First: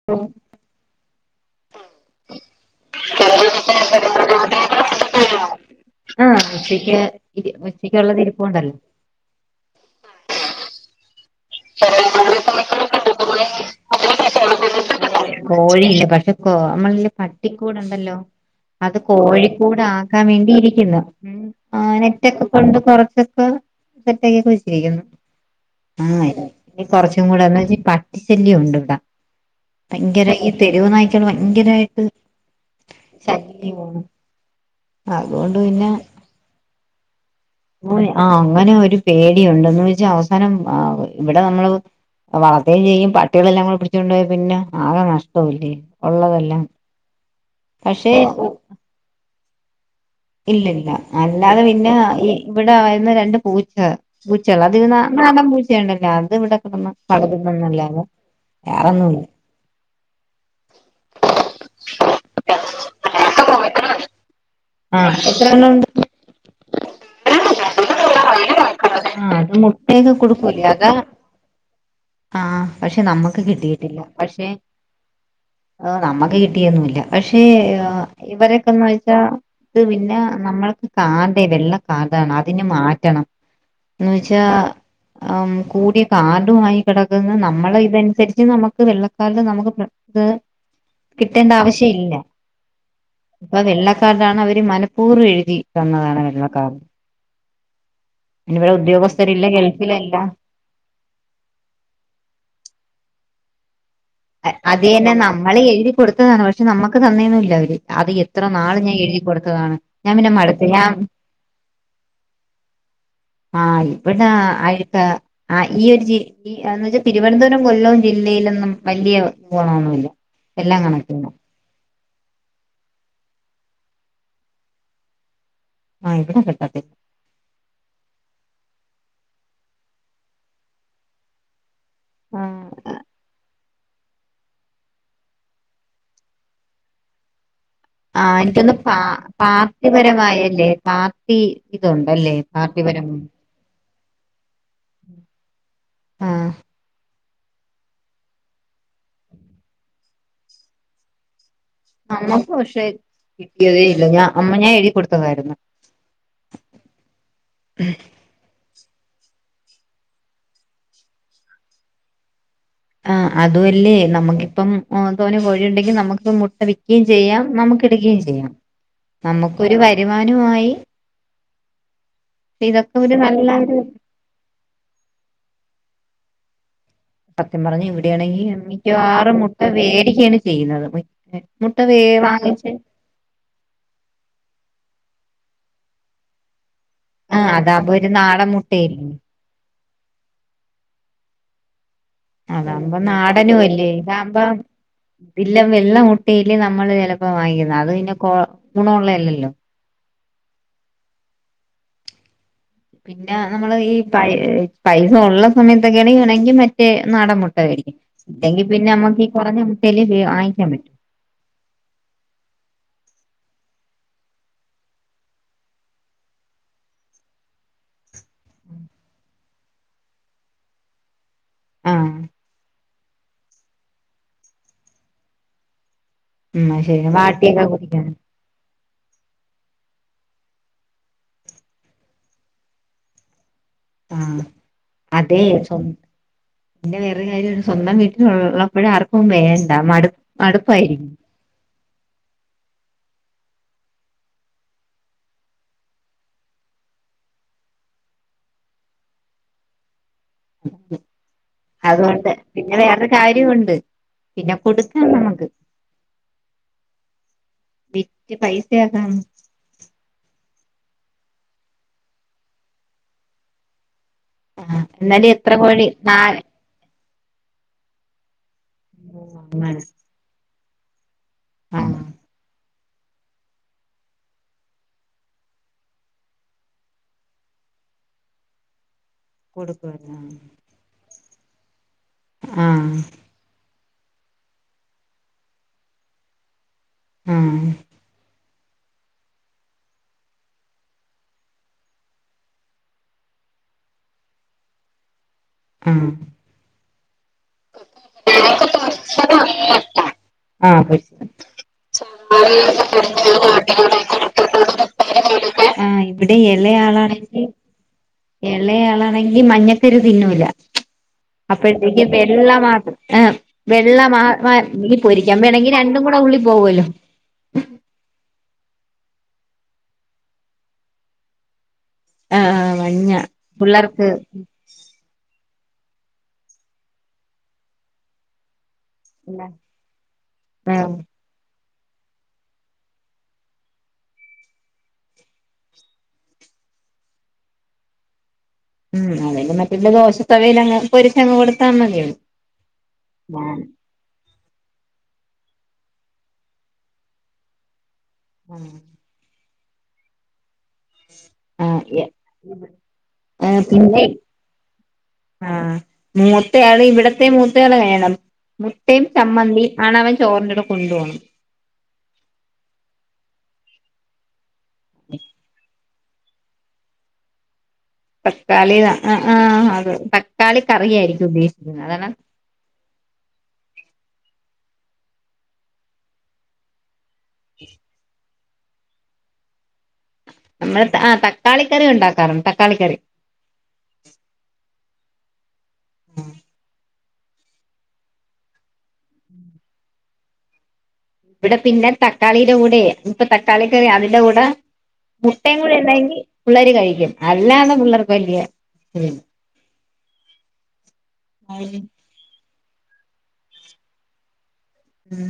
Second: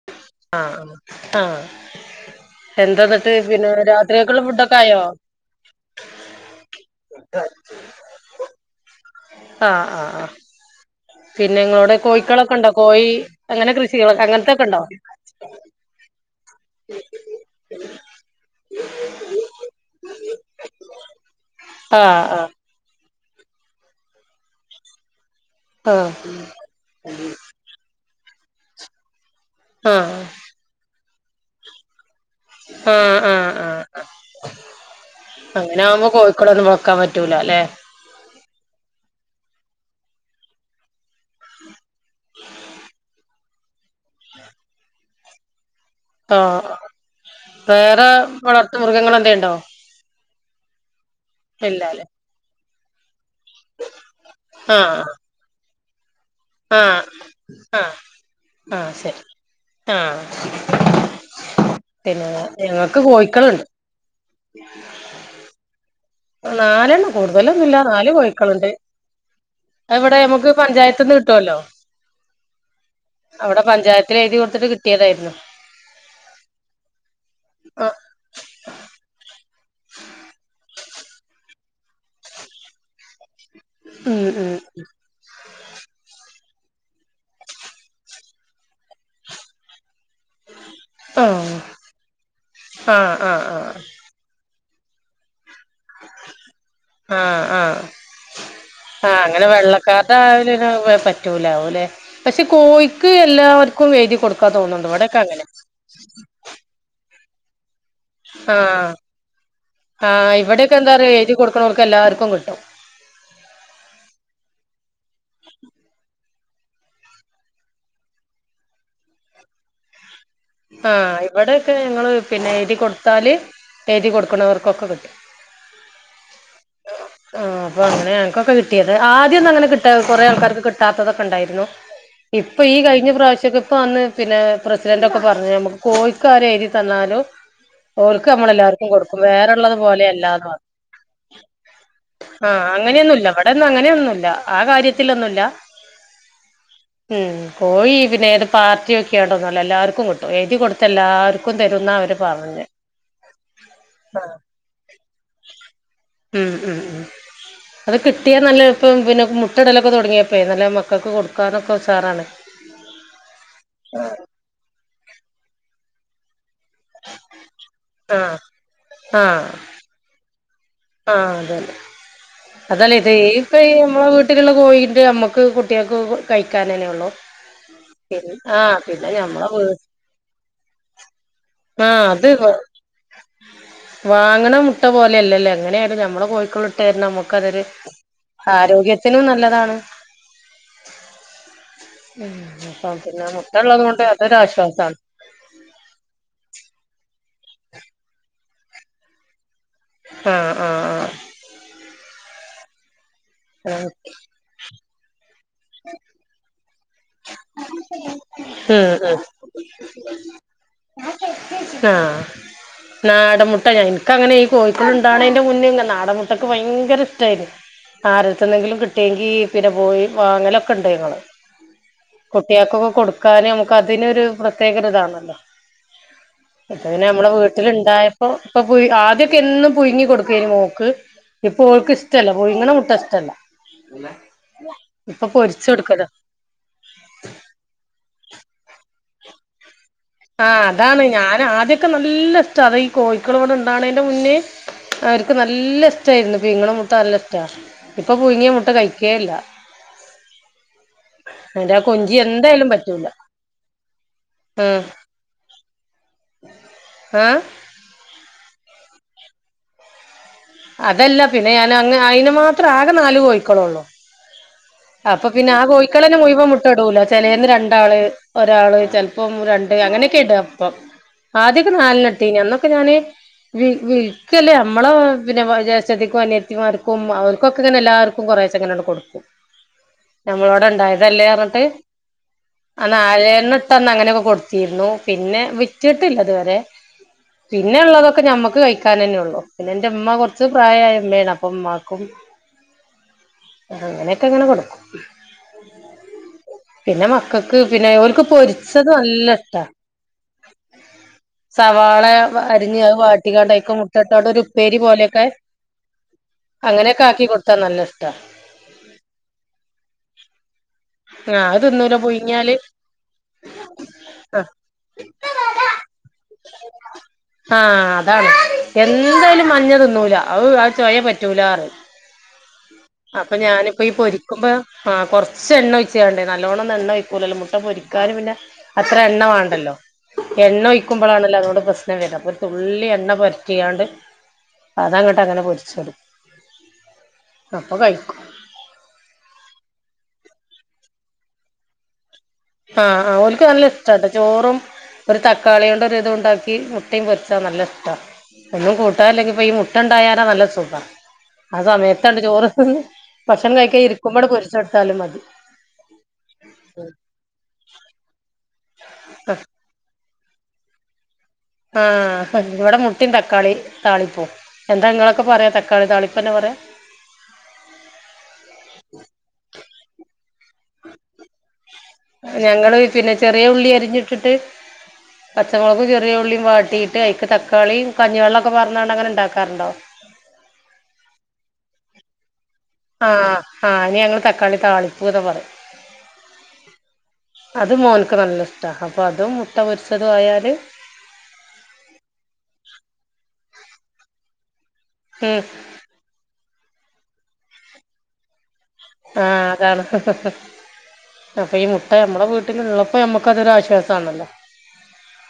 [unintelligible] ആഹ് ആഹ് എന്താന്ന്ട്ട് പിന്നെ രാത്രിക്കക്ക്ള്ള ഫുഡൊക്കെ ആയോ ആഹ് ഉച്ചയ്ക്ക് ഉച്ചയ്ക്കൊള്ളത് ഇരിപ്പൊണ്ടല്ലോ ആഹ് ആഹ് ആഹ് പിന്നെ ഇങ്ങളോടെ കോയ്ക്കളൊക്കെ ഇണ്ടോ കോഴി അങ്ങനെ കൃഷികളൊ അങ്ങൻത്തൊക്കെ ഇണ്ടോ കോഴിയില്ല പക്ഷേക്കോ നമ്മളല്ല് പട്ടിക്കൂട്ണ്ടല്ലോ അത് കോഴിക്കൂടാ ക്കാൻ വേണ്ടിയിരിക്ക്ന്ന് ആ ആഹ് നെറ്റൊക്കെ കൊണ്ട് കൊറച്ചൊക്കെ സെറ്റാക്കി ഒക്കെവെച്ചിരിക്കുന്നു ആഹ് കൊറച്ചും കൂടെ എന്ന് വെച്ചാ പട്ടി ശല്ല്യം ഒണ്ട് ഇവിടാ ആഹ് ഭയങ്കര തെരുവ് നായ്ക്കള് ഭയങ്കരായിട്ട് ആഹ് ആഹ് ആഹ് ആഹ് ശല്ല്യവാണ് അങ്ങനെ ആവുമ്പോ കോയിക്കുട് ഒന്നും വെക്കാൻ പറ്റൂലാല്ലെ ഓന് ആഹ് അങ്ങനെ ഒരു പേടിയുണ്ടന്ന്വെച്ചാ അവസാനം ആഹ് ഇവിടെ നമ്മള് വളർത്തേം ചെയ്യും പട്ടികളെല്ലാം കൂടെപ്പിടിച്ചോണ്ടോയാ പിന്നെ ആകെ നഷ്ടവല്ലേ ഒള്ളതെല്ലാം ആഹ് വേറെ വളർത്തു മൃഗങ്ങളെന്തേലും ഇണ്ടോ ഇല്ല ഇല്ല അല്ലാതെ പിന്നെ ഇല്ലാല്ലേ ഇവിടായ്ര്ന്ന രണ്ട് പൂച്ച പൂച്ചാള് അത് ആഹ് നാടൻ പൂച്ചേ ഇണ്ടല്ലേ അത് ഇവിടെ ആഹ് ആഹ് [unintelligible] ആഹ് ശരി വേറൊന്നുംല്ലാ ആഹ് പിന്നെ ഞങ്ങക്ക് കോയിക്കള്ണ്ട് ആഹ് എത്രണ്ണം ഒണ്ട് നാലെണ്ണം കൂട്തലൊന്നുല്ല നാല് കോയിക്കള്ണ്ട്. ആഹ് അത് മുട്ടയൊക്കെ ഇവടെ നമ്മക്ക് കൊടുക്കൂലേ അതാ പഞ്ചായത് ന്ന് കിട്ടോല്ലോ ആഹ് പക്ഷെ നമ്മുക്ക് കിട്ടിയിട്ടില്ല. പഞ്ചായത്തിൽ എഴുതി പക്ഷെ, കൊടുത്തിട്ട് കിട്ടിയതായിരുന്നു ആഹ് നമ്മക്ക് കിട്ടിയൊന്നുല്ല പക്ഷേ ആ ആഹ് ഇവരൊക്കെന്ന് വെച്ചാൽ ഇത് പിന്നെ നമ്മൾക്ക് കാണ്ടെ വെള്ള കാർഡാണ് അതിനെ മാറ്റണം എന്നന്ന് ഉം വെച്ചാ ആ കൂടിയ കാർഡുമായി കിടക്കുന്ന് നമ്മൾ ഇതനുസരിച്ച് നമുക്ക് വെള്ളക്കാർഡ് നമുക്ക് പ്ര ത് ഉം കിട്ടേണ്ട ആവശ്യം ഇല്ല ആ ആ ആ ആ ഇപ്പൊ വെള്ള കാർഡാണ് അവർ മനപ്പൂർവ്വം എഴുതി തന്നതാണ് വെള്ളക്കാർഡ് ആ ആ ഇനിവിടെ ആ അങ്ങനെ ഉദ്യോഗസ്ഥരില്ല വെള്ളക്കാർഡ് ഗൾഫിലല്ല ആവല [unintelligible] പറ്റ് പറ്റൂലാവോ അല്ലെ പക്ഷെ കോഴിക്ക് എല്ലാവർക്കും എഴുതി കൊടുത്ത് അത് തന്നെ നമ്മള് എഴുതി കൊടുത്തതാണ് പക്ഷെ നമ്മുക്ക് തന്നയൊന്നുയില്ല അവര് അത് എത്ര ആ നാള് ഞാൻ എഴുതി കൊടുത്തതാണ് ആ ഞാൻ പിന്നെ മടുത്ത് ഇവിടെയൊക്കെ ഞാൻ എന്താ പറയാ എഴുതി കൊടുക്കണോർക്ക് എല്ലാവർക്കും കിട്ടും ആ ഇവിടെ ആയിട്ട് ആ ഈ ഒരു ജി ഈ അന്ന് വെച്ചാൽ തിരുവനന്തപുരം കൊല്ലവും ജില്ലയിലൊന്നും വലിയ ഗുണമൊന്നു ഇല്ല. ആഹ ഇവിടെക്കെ ഞങ്ങള് പിന്നെ എഴുതി കൊടുത്താല് എഴുതി കൊടുക്കുന്നവർക്കൊക്കെ കിട്ടും. ആഹ് ഇവിടെ കിട്ടത്തില്ല ആ അപ്പൊ അങ്ങനെ ഞങ്ങക്കൊക്കെ കിട്ടിയത് ആദ്യം ഒന്നും അങ്ങനെ കിട്ടാ കൊറേ ആൾക്കാർക്ക് കിട്ടാത്തതൊക്കെ ഉണ്ടായിരുന്നു. ആ ഇപ്പൊ ഈ കഴിഞ്ഞ പ്രാവശ്യക്കെ ഇപ്പ വന്ന് പിന്നെ പ്രസിഡന്റ ഒക്കെ പറഞ്ഞ നമുക്ക് കോഴിക്കാരെ എഴുതി തന്നാലോ ആ ഓൽക്ക് എനിക്കൊന്ന് നമ്മളെല്ലാർക്കും പാ കൊടുക്കും വേറെള്ളത് പോലെയല്ലാന്ന് പറ പാർട്ടിപരമായല്ലേ പാർട്ടി ഇതുണ്ടല്ലേ ആഹ് പാർട്ടിപരം അങ്ങനെയൊന്നും ല്ല [unintelligible] ഇവിടെന്നും അങ്ങനെയൊന്നുംല്ല ആ കാര്യത്തിലൊന്നുല്ല ആ ഉം കോയി പിന്നെ ഏത് പാർട്ടിയൊക്കികണ്ടൊന്നുല്ല എല്ലാവർക്കും കിട്ടും എഴുതി കൊടുത്ത എല്ലാർ ക്കും തരുന്ന അവര് നമ്മക്ക് പറഞ്ഞേ പക്ഷെ കിട്ടിയതേ ഇല്ല ഞാൻ അമ്മ ഞാൻ എഴുതിക്കാടുത്തതായിരുന്നു. ഉം ഉം അതൊക്കെ കിട്ടിയാൽ നല്ല എളുപ്പം പിന്നെ മുട്ടിടലൊക്കെ തുടങ്ങിയപ്പോഴെ നല്ല മക്കൾക്ക് കൊടുക്കാനൊക്കെ ഉഷാറാണ്. ആ അതു അല്ലേ നമുക്കിപ്പം തോനേ കോഴിയുണ്ടെങ്കിൽ നമുക്ക് മുട്ട വിൽക്കുകയും ചെയ്യാം നമുക് ടുകയും ആഹ് ചെയ്യാം നമുക്കൊരു വരുമാനമായി ആ അതല്ലെ പക്ഷെ അതല്ലേ ഇതൊക്കെ ഇത് ഒരു ഈ നല്ല പ്പൊ ഈ ഒരു നമ്മള് വീട്ടിലുള്ള കോഴിന്റെ ഞമ്മക്ക് കുട്ടികൾക്ക് കഴിക്കാൻ ന്നെ ഉള്ളു. സത്യം പറഞ്ഞാ പിന്ന ഇവിടെയാണെങ്കിൽ ആഹ് പിന്നെ മിക്കവാറും ഞമ്മളെ മുട്ട വീ വേടിക്കയാണ് ചെയ്യുന്നത്. മുട്ട വേ ആഹ് അത് വാങ്ങിച്ച് വാങ്ങണ മുട്ട പോലെയല്ലല്ലോ എങ്ങനെ ആലും ഞമ്മള് കോഴിക്കു ള്ള് [unintelligible] ആ നമുക്കതൊരു അതാകുമ്പോ ഒരു നാടൻ മുട്ടയല്ലേ ആരോഗ്യത്തിനും നല്ലതാണ്. ഉ അപ്പം അതാകുമ്പോ പിന്നെ മുട്ടള്ളത് കൊണ്ട് അതൊരാശ്വാസാണ്. ഇതില്ലെ വെള്ള മുട്ടിയല്ലെ നമ്മള് ചിലപ്പോ വാങ്ങിക്കുന്നെ അത് പിന്നെ കൊ ഗുണം ഉള്ളയല്ലല്ലോ. ആ ആ പിന്നെ നമ്മള് ആഹ് ഈ പ പൈസ ഉള്ള സമയത്തൊക്കെയാണെങ്കി വേണമെങ്കിൽ മറ്റേ നാടൻ മുട്ട മുട്ട വേടിക്കും ഇണ്ടെങ്കി പിന്നെ ഉം നമ്മുക്ക് ഈ കുറഞ്ഞ മുട്ടയല്ലേ വേ വാങ്ങിക്കാൻ പറ്റു ആഹ നാടൻമുട്ട ഞങ്ങക്കങ്ങനെ ഈ കോഴിക്കുഞ്ഞ് ഉണ്ടാകണേന്റെ മുന്നേ ഇ നാടൻമുട്ടക്കെ ഭയങ്കര ഇഷ്ടായിരുന്നു. ആരടുത്തുന്നെങ്കിലും കിട്ടിയെങ്കിൽ പിന്നെ പോയി വാങ്ങലൊക്കെ ഉണ്ട് ഞങ്ങള്. ആ കുട്ടിയൾക്കൊക്കെ കൊടുക്കാനും നമുക്ക് അതിനൊരു പ്രത്യേക ഒരിതാണല്ലോ. ഉം ഇപ്പ പിന്നെ ശരി നമ്മടെ വാട്ടിയൊക്കെ കുടിക്കാൻ വീട്ടിലുണ്ടായപ്പോ ഇപ്പൊ പു ആദ്യൊക്കെ എന്നും പുഴുങ്ങി കൊടുക്കുവായിരുന്നു മോക്ക്. ഇപ്പ ഓൾക്ക് ഇഷ്ടല്ല പുയുങ്ങണ മുട്ട ഇഷ്ടല്ല ആഹ് ഇപ്പൊ അതെ പൊരിച്ച് സ്വ കൊടുക്കലാ പിന്നെ വേറൊരു കാര്യം സ്വന്തം വീട്ടില് ഉള്ളപ്പോഴ ആർക്കും വേണ്ട മടു ആ അതാണ് മടുപ്പായിരിക്കും ഞാൻ ആദ്യൊക്കെ നല്ല ഇഷ്ടാ അതെ ഈ കോഴിക്കള് ഇവിടെ ഉണ്ടാവണെന്റെ മുന്നേ അവർക്ക് നല്ല ഇഷ്ടായിരുന്നു പിഴ്ങ്ങണ മുട്ട നല്ല ഇഷ്ട ഇപ്പം പുയുങ്ങിയ മുട്ട കഴിക്കേ ഇല്ല. [unintelligible] അതോണ്ട് പിന്നെ പറ്റൂല വേറെരു കാര്യ ഉണ്ട്. പിന്നെ ആഹ് കൊടുക്കണം നമക്ക് ആഹ് വിറ്റ് പൈസാക്കാന് അതല്ല പിന്നെ ഞാൻ അന്ന് അയിന്മാത്ര ആകെ നാല് കോയ്ക്കളൊള്ളൂ ആഹ് അപ്പൊ എന്നാലും പിന്നെ എത്ര ആഹ് കോഴി കോയ്ക്കളന്നെ നാല് മുയിവംമുട് ക്കടൂല ചെലേന്ന് രണ്ടാള് ഒരാള് ചെല്പ്ം രണ്ട് അങ്ങനെ ഒക്കെ ഇടാ ഇപ്പം ആദ്യൊക്കെ ആഹ് നാല്ന ഇട്ടീനി അന്നൊക്കെ ഞാന് വി വിൽക്കല്ലാ നമ്മളെ പിന്നെ ജേഷ്ടതിക്കും അനിയത്തിമാർക്കും അവർക്കൊക്കെതന്നെ എല്ലാർ ക്കും ക്കൊറേച്ചങ്ങനണ്ട് കൊടുക്കും കൊടുക്കുവാന്ന നമ്മളോടെ ഇണ്ടായതല്ലേറ്ഞ്ഞ്ട്ട് അ ആഹ് നാലണ്ണ ട്ടന്നങ്ങനെ ഒക്കെ കൊടുത്തീരുന്നു പിന്നെ വിറ്റിട്ടില്ല ഇതുവരെ ആഹ് പിന്നെ ഇള്ളതൊക്കെ ഞമ്മക്ക് കയി കാനെനൊള്ളൂ. പിന്നെ ഇന്റെ ഇമ്മ കൊറ്ച്ച് പ്രായായ ഇമ്മേണ് അപ്പ ഇമ്മാക്കും അങ്ങനെയൊക്കങ്ങട് കൊടുക്കും ആഹ് പിന്നെ മക്കക്ക് പിന്നെ ഓൽക്ക് പൊരിച്ചത് നല്ല ഇഷ്ട്ടാ ആഹ് പൊരിച്ച സവാള വ അരിഞ്ഞ് അഹ് വാട്ടിക്കാണ്ട് അയ്ക് മുട്ട ഇട്ടാല് ഒരുപ്പേരി പോലെക്കെ ആഹ് ഇവിടെ അങ്ങനെ ഒക്കെ ആക്കികൊടുത്താ നല്ലഷ്ടാ എളേയാളാണെങ്കി മഞ്ഞക്കുരു തിന്നൂല ആഹ് അത് തിന്നൂല അപ്പഴ്ത്തേക്ക് വെള്ള പുഴുങ്ങിയാല് മാത് ഏ വെള്ള മാ ആഹ് മാ ഇല്ലെങ്കി പൊരിക്കാവേണങ്കി രണ്ടുംകൂടെ ഉള്ളിപോകോലൊ ആഹ് അതാണ് എന്തായാലും മഞ്ഞ തിന്നൂല. അഹ് അത് ചൊയ പറ്റൂലാറിം ആഹ് മഞ്ഞ അപ്പ ഞാനിപ്പൊ ഈ പിള്ളേർക്ക് പൊരിക്കുമ്പോ ആഹ് കൊറ്ച്ചെണ്ണ ഒഴിച്ച്കാണ്ട് നല്ലോണ്ണംന്ന്ണ്ണൊഴിക്കൂലല്ലൊ മുട്ട പൊരിക്കാന് പിന്നെ അത്ര എണ്ണ വാണ്ടല്ലോ. എണ്ണ ആഹ് ഒഴിക്കുമ്പളാണല്ലോ അതോണ്ട് പ്രശ്നംവരാ പൊ തുള്ളി എണ്ണ പൊര്റ്റിയാണ്ട് അതങ്ങട്ട് അങ്ങനെ പൊരിച്ചെടുക്കും അപ്പൊ കയിക്കും ഉം അതാ [unintelligible] മറ്റുള്ള ദോഷത്തവിയിലങ് പൊരിച്ചങ്ങ് കൊടുത്താമതി ആഹ് ആഹ് ഓൽക്ക് നല്ലഷ് ഷ്റ്റാട്ട ചോറും ഒരു തക്കാളിയോണ്ട് ഒരു ഇതു ഇണ്ടാക്കി മുട്ടേം പൊരിച്ചാ നല്ല ഇഷ്ട്ടാ ഒന്നും കൂട്ടാ ഇല്ലെങ്കിപ്പൊ ഈ മുട്ടണ്ടായാലാ നല്ല സുഖാ ആ ആഹ് സമയത്താണ്ട് ചോറുത്ന്ന് ആഹ് ഭക്ഷണംകഴിക്ക പിന്നെ ഇരിക്കുമ്പണ്ട് പൊരിച്ചെടുത്താലും മതി ആഹ് മൂത്തയാള് ഇവിടത്തെ മൂത്തയാള് വേണം മുട്ടിം, ചമ്മന്തി, ആണവൻ ചോറിൻ്റെ [unintelligible] കൊണ്ട് പോണ് ആഹ് ഇവിടെ മുട്ടിം, തക്കാളി, താളിപ്പും എന്താ ഇങ്ങളൊക്കെ പറയാ തക്കാളിതാളിപ്പെന്നെ പറയാ തക്കാളി ആഹ് ആഹ അത്. തക്കാളി കറിയായിരിക്കും ഉദ്ദേശിക്കുന്നത് അതാണ് ഞങ്ങള് പിന്നെ ചെറിയ ഉള്ളി അരിഞ്ഞിട്ടിട്ട് പച്ചമൊളകും ചെറിയ ഉള്ളിയും വാട്ടീട് ട്ട് അയ്ക്ക് തക്കാളിം കഞ്ഞിവെള്ളൊക്കെ പാർനാണ്ടങ്ങനെ ഇണ്ടാക്കാറുണ്ടോ നമ്മള് ആ തക്കാളിക്കറി ഉണ്ടാക്കാറ്ണ്ട് തക്കാളി കറി ആഹ് ആഹ് അയ്ന് ഞങ്ങള് തക്കാളി താളിപ്പ്ന്നാ പറിം അത് മോൻക്ക് നല്ല ഇഷ്ട. അപ്പൊ അതും മുട്ട പൊരിച്ചതും ആയാല് ഇവിടെപിന്നെ തക്കാളി ഇടെ കൂടെ ഇപ്പ തക്കാളി കറി അതിന്റെ കൂടെ ഉം മുട്ടൈം ട്ട ഉണ്ടെങ്കി പള്ളേര് കഴിക്കും അല്ലാന്ന പിള്ളേർക്ക് വല്യ ആഹ് അതാണ് അപ്പൊ ഈ മുട്ട നമ്മുടെ വീട്ടിലുള്ളപ്പോ നമ്മുക്കതൊരൊശ്വാസണല്ലോ ഉം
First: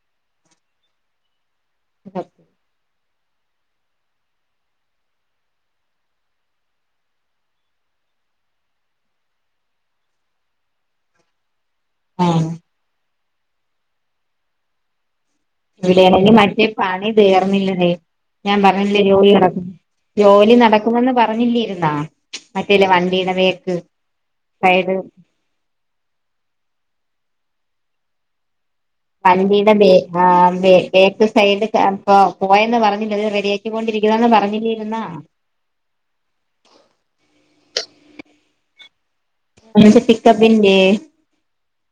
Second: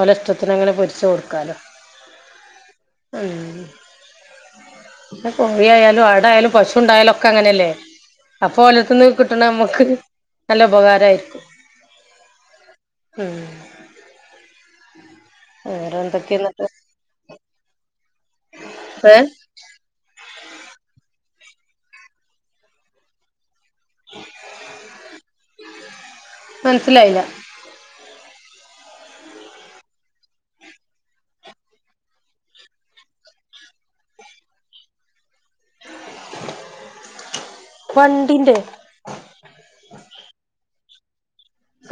ഓലെ ഇഷ്ടത്തിനങ്ങനെ പൊരിച്ച് കൊടുക്കാലോ കോഴിയായാലും ആടായാലും പശുണ്ടായാലും ക്ക അങ്ങനെയല്ലേ അപ്പൊ ഓലർ ത്ത്ന്ന് കിട്ടണ നമുക്ക് നല്ല ഉപകാരായിരിക്കും ഉം ഉം വേറെ ഇവിടെയാണെങ്കി എന്തൊക്കെയാ മറ്റേ എന്നിട്ട് പണി തീർന്നില്ലടെ ഞാൻ പറഞ്ഞില്ലേ ഏഹ് ജോലി നട ജോലി നടക്കുമെന്ന് പറഞ്ഞില്ലീരുന്നാ മറ്റേ ഇല്ല വണ്ടിട ബേക്ക് പയേദ് മനസിലായില്ല വണ്ടീട ബേ അഹ് ബേ ബേക്ക് സൈഡ് ചെപ്പൊ പോയന്ന് പറഞ്ഞില്ലേ റെഡി ക്കിക്കോണ്ടിരിക്കുന്നെന്ന് പറഞ്ഞില്ലേരുന്ന വണ്ടിന്റെ സ പിക്കപ്പിന്റെ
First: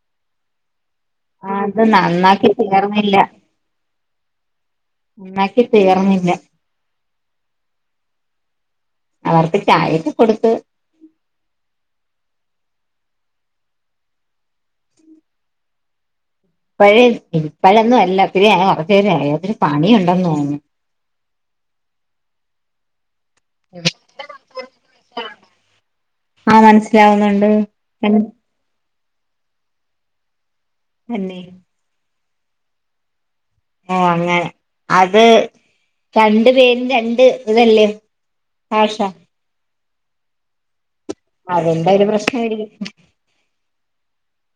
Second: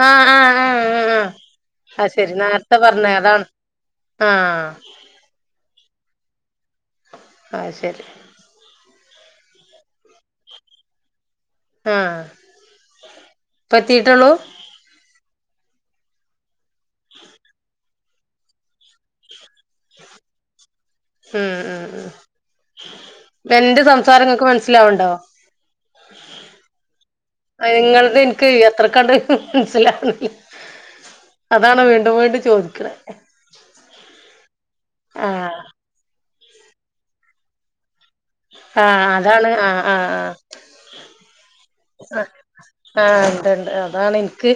ആഹ് ആഹ് ആഹ് ആഹ് അത് ആഹ് അശരി നന്നാക്കി നേർത്തെ പറഞ്ഞെ തീർന്നില്ല അതാണ് ആഹ് ന്നാക്കി തീർന്നില്ല അത്ശരി അവർക്ക് ചായേക്ക കൊടുത്ത് ആഹ് ഇപ്പ എത്തീട്ടുള്ളൂ? പ്പഴേ ഇപ്പഴൊന്നും അല്ല ഹേ കുറച്ചേരായി അതിന് പണി ഉണ്ടന്ന് തോന്നുന്നു എന്റ സംസാരം നിങ്ങക്ക് മനസ്സിലാവുണ്ടോ? ആഹ് മനസ്സിലാവുന്നു നിങ്ങൾത് എനിക്ക് എത്ര കണ്ട് മനസ്സിലാ തന്നെ അതാണ് വീണ്ടും വീണ്ടും ചോദിക്ക ഓ അങ്ങനെ അത് ആഹ് രണ്ട് പേരും രണ്ട് ഇതല്ലേ ഭാഷ ആഹ് അതാണ് ആഹ് ആഹ് അതിന്റെ ഒരു ആഹ് പ്രശ്നമായിരിക്കും ആഹ് ഉണ്ടിണ്ട് അതാണെനി ക്ക്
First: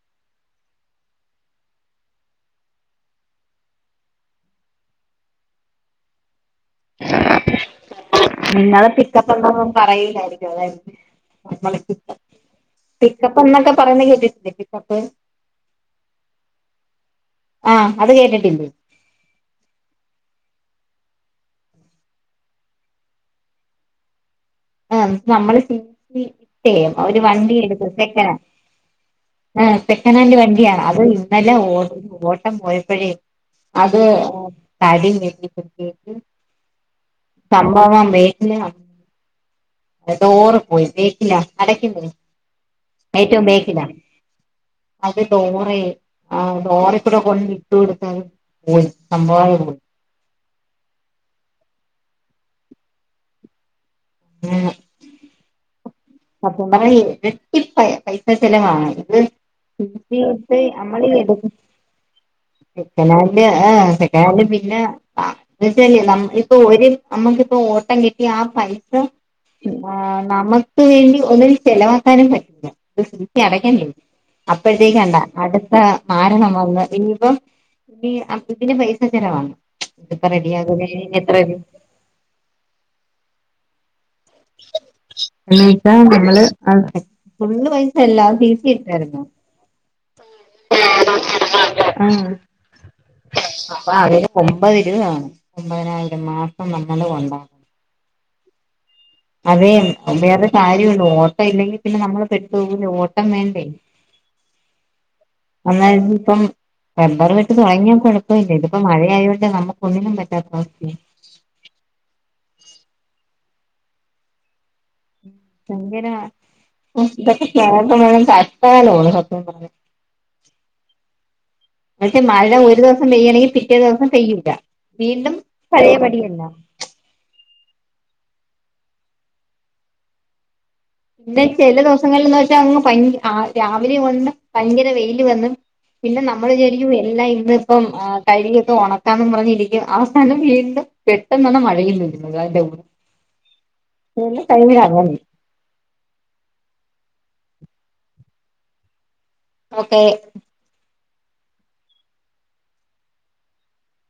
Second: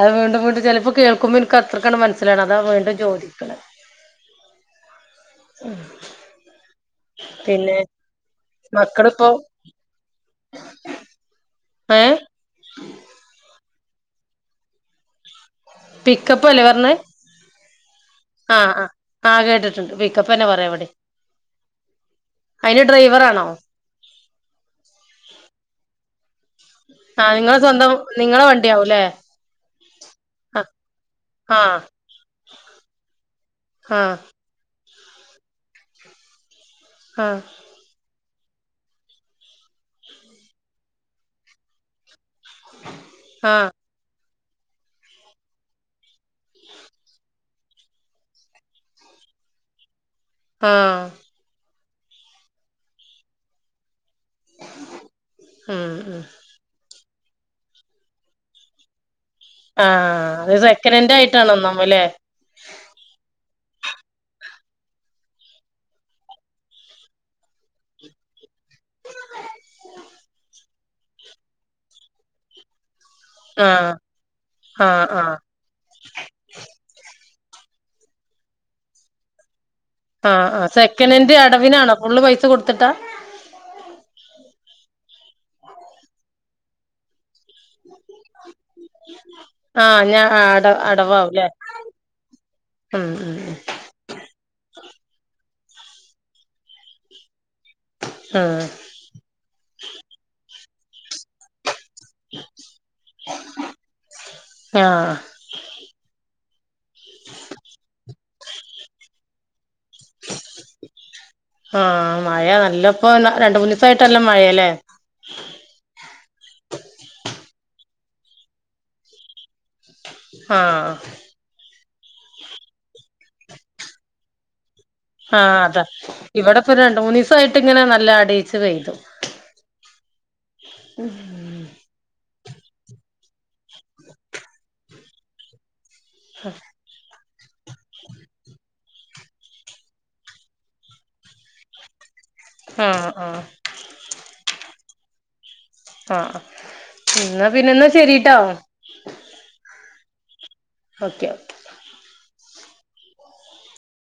അത് വീണ്ടും വീണ്ടും ചെലപ്പോ കേൾക്കുമ്പോ എനക്ക് അത്ര കണ്ട് മനസ്സിലാണ് അതാ വീണ്ടും ചോദിക്കണെ പിന്നെ നിന്നത് മക്കളിപ്പോ പിക്കപ്പ് എന്തന്നും പറയല്ലായിരിക്കും അല്ലെ ഏഹ് പിക്കപ്പ് എന്നക്ക പറയുന്ന കേട്ടിട്ടില്ലേ പിക്കപ്പ് പിക്കപ്പല്ലേ പറഞ്ഞെ ആ അത് കേട്ടിട്ടില്ലേ ആഹ് ആഹ് ആഹ് കേട്ടിട്ടുണ്ട് പിക്കപ്പന്ന പറയും ഇ വിടെ അയില് ഡ്രൈവറാണോ ആഹ് നമ്മള് തേ ഒര് ആഹ് വണ്ടി നിങ്ങളെ എടുത്ത് സ്വന്തം സെക്കന നിങ്ങളെ വണ്ടിയാവുംല്ലേ ആഹ് സെക്കനാൻഡ് ആഹ് വണ്ടിയാണ് അത് ഇന്നല ആഹ് ഓ ഓട്ടം പോയപ്പഴേ അത് ആഹ് ഹ് ആഹ് [unintelligible] ഏഹ് ഡോറ് പോയി ബേക്കില അടക്കുന്നത് ഏറ്റോം ആഹ് ബേക്കില അത് ഡോറേ ആഹ് ഡോറെക്കുട കൊണ്ടിട്ട് കൊടുത്തത് പോയി സംഭവം ആഹ് ഉം മ്മ് മ്മ് [unintelligible] ആഹ് അത് നമ്മളീ സെക്കനൻഡ് എടു ആയിട്ടാണ് ഒന്നാമല്ലേ സെക്കനാൻഡ് ആഹ് സെക്കനാൻഡ് പിന്ന അ ഇത് ശരിയല്ല നമുക്കിപ്പൊ ഒരു നമ്മുക്കിപ്പോ ഓട്ടം കിട്ടിയാ പൈസ ആഹ് നമുക്ക് വേണ്ടി ഒന്നിനും ചെലവാക്കാനും പറ്റില്ല [unintelligible] ‌ക്കി അടക്കണ്ടേ ആഹ് അപ്പഴത്തേക്ക് ആഹ് കണ്ട ആഹ് അടുത്ത മാരണം വന്ന് ഇനിയിപ്പം ഈ അപ്പ ഇതിന് പൈസ ചെലവാണ്. ഇതിപ്പോ ആഹ് ആഹ് റെഡിയാകുന്നതിന് ഇനി സെക്കനൻഡ് എത്ര രൂപ അടവിനാണോ ഫുള്ള് പൈസ കൊടുത്തിട്ടാ എന്ന് വെച്ചാ നമ്മള് അത് [unintelligible] ഫുള്ള് പൈസ എല്ലാ അത് സിസി ഇട്ടായിരുന്നു. ആഹ് ഞാ അട അടവാവുംല്ലേ [unintelligible] അഹ് ഉം ഉം അപ്പാകെ ഒമ്പത് ഇരുവവേണം ഒമ്പതിനായിരം മാസം നമ്മള് ഒണ്ടാ ആഹ് അതേ വേറൊരു കാര്യവൊണ്ട് ഓട്ടം ഇല്ലെങ്കി പിന്നെ നമ്മള് പെട്ടു പോകൂല്ലേ ഓട്ടം വേണ്ടേ ആഹ് അന്നായിര്ന്നിപ്പം റബ്ബറ് വെട്ട് തൊടങ്ങിയാ കൊഴപ്പവില്ല ഇതിപ്പ മഴയായോണ്ട് നമ്മ ഒന്നിനും പറ്റാത്ത അവസ്ഥയായി ആഹ് മഴയ നല്ലപ്പോ രണ്ട്മൂന്നീസായിട്ട് നല്ല മഴയാല്ലേ. എന്തിനാ ഓഹ് ഇതൊക്കെ [unintelligible] കഷ്ടകാലോണ് സത്യം പറഞ്ഞ ആഹ് എന്ന് വെച്ച മഴ ഒരു ദിവസം പെയ്യാണെങ്കി പിറ്റേ ദിവസം പെയ്യൂല്ല വീണ്ടും പഴയ പടി തന്ന ഇപ്പോ രണ്ട് മൂന്നീസായിട്ട് ഇങ്ങനെ നല്ല അടിയിച്ച് പെയ്തു. പിന്നെ ചില ദിവസങ്ങളിൽന്ന് വെച്ചാ അങ്ങ് ഭയങ്ക അഹ് രാവിലെ വന്ന് ഭയങ്കര വെയില് വന്ന് പിന്നെ നമ്മള് വിചാരിക്കും എല്ലാ ഇന്ന് ഇപ്പം അഹ് കഴുകിയൊക്കെ ഒണക്കാന്ന് പറഞ്ഞിരിക്കും അവസാനം വീണ്ടും പെട്ടെന്നാണ് മഴയും ആഹ് ആഹ് [unintelligible] ആഹ് അഹ് എന്നാ പിന്നെ എന്നാ ശരീട്ടോ. Okay okay okay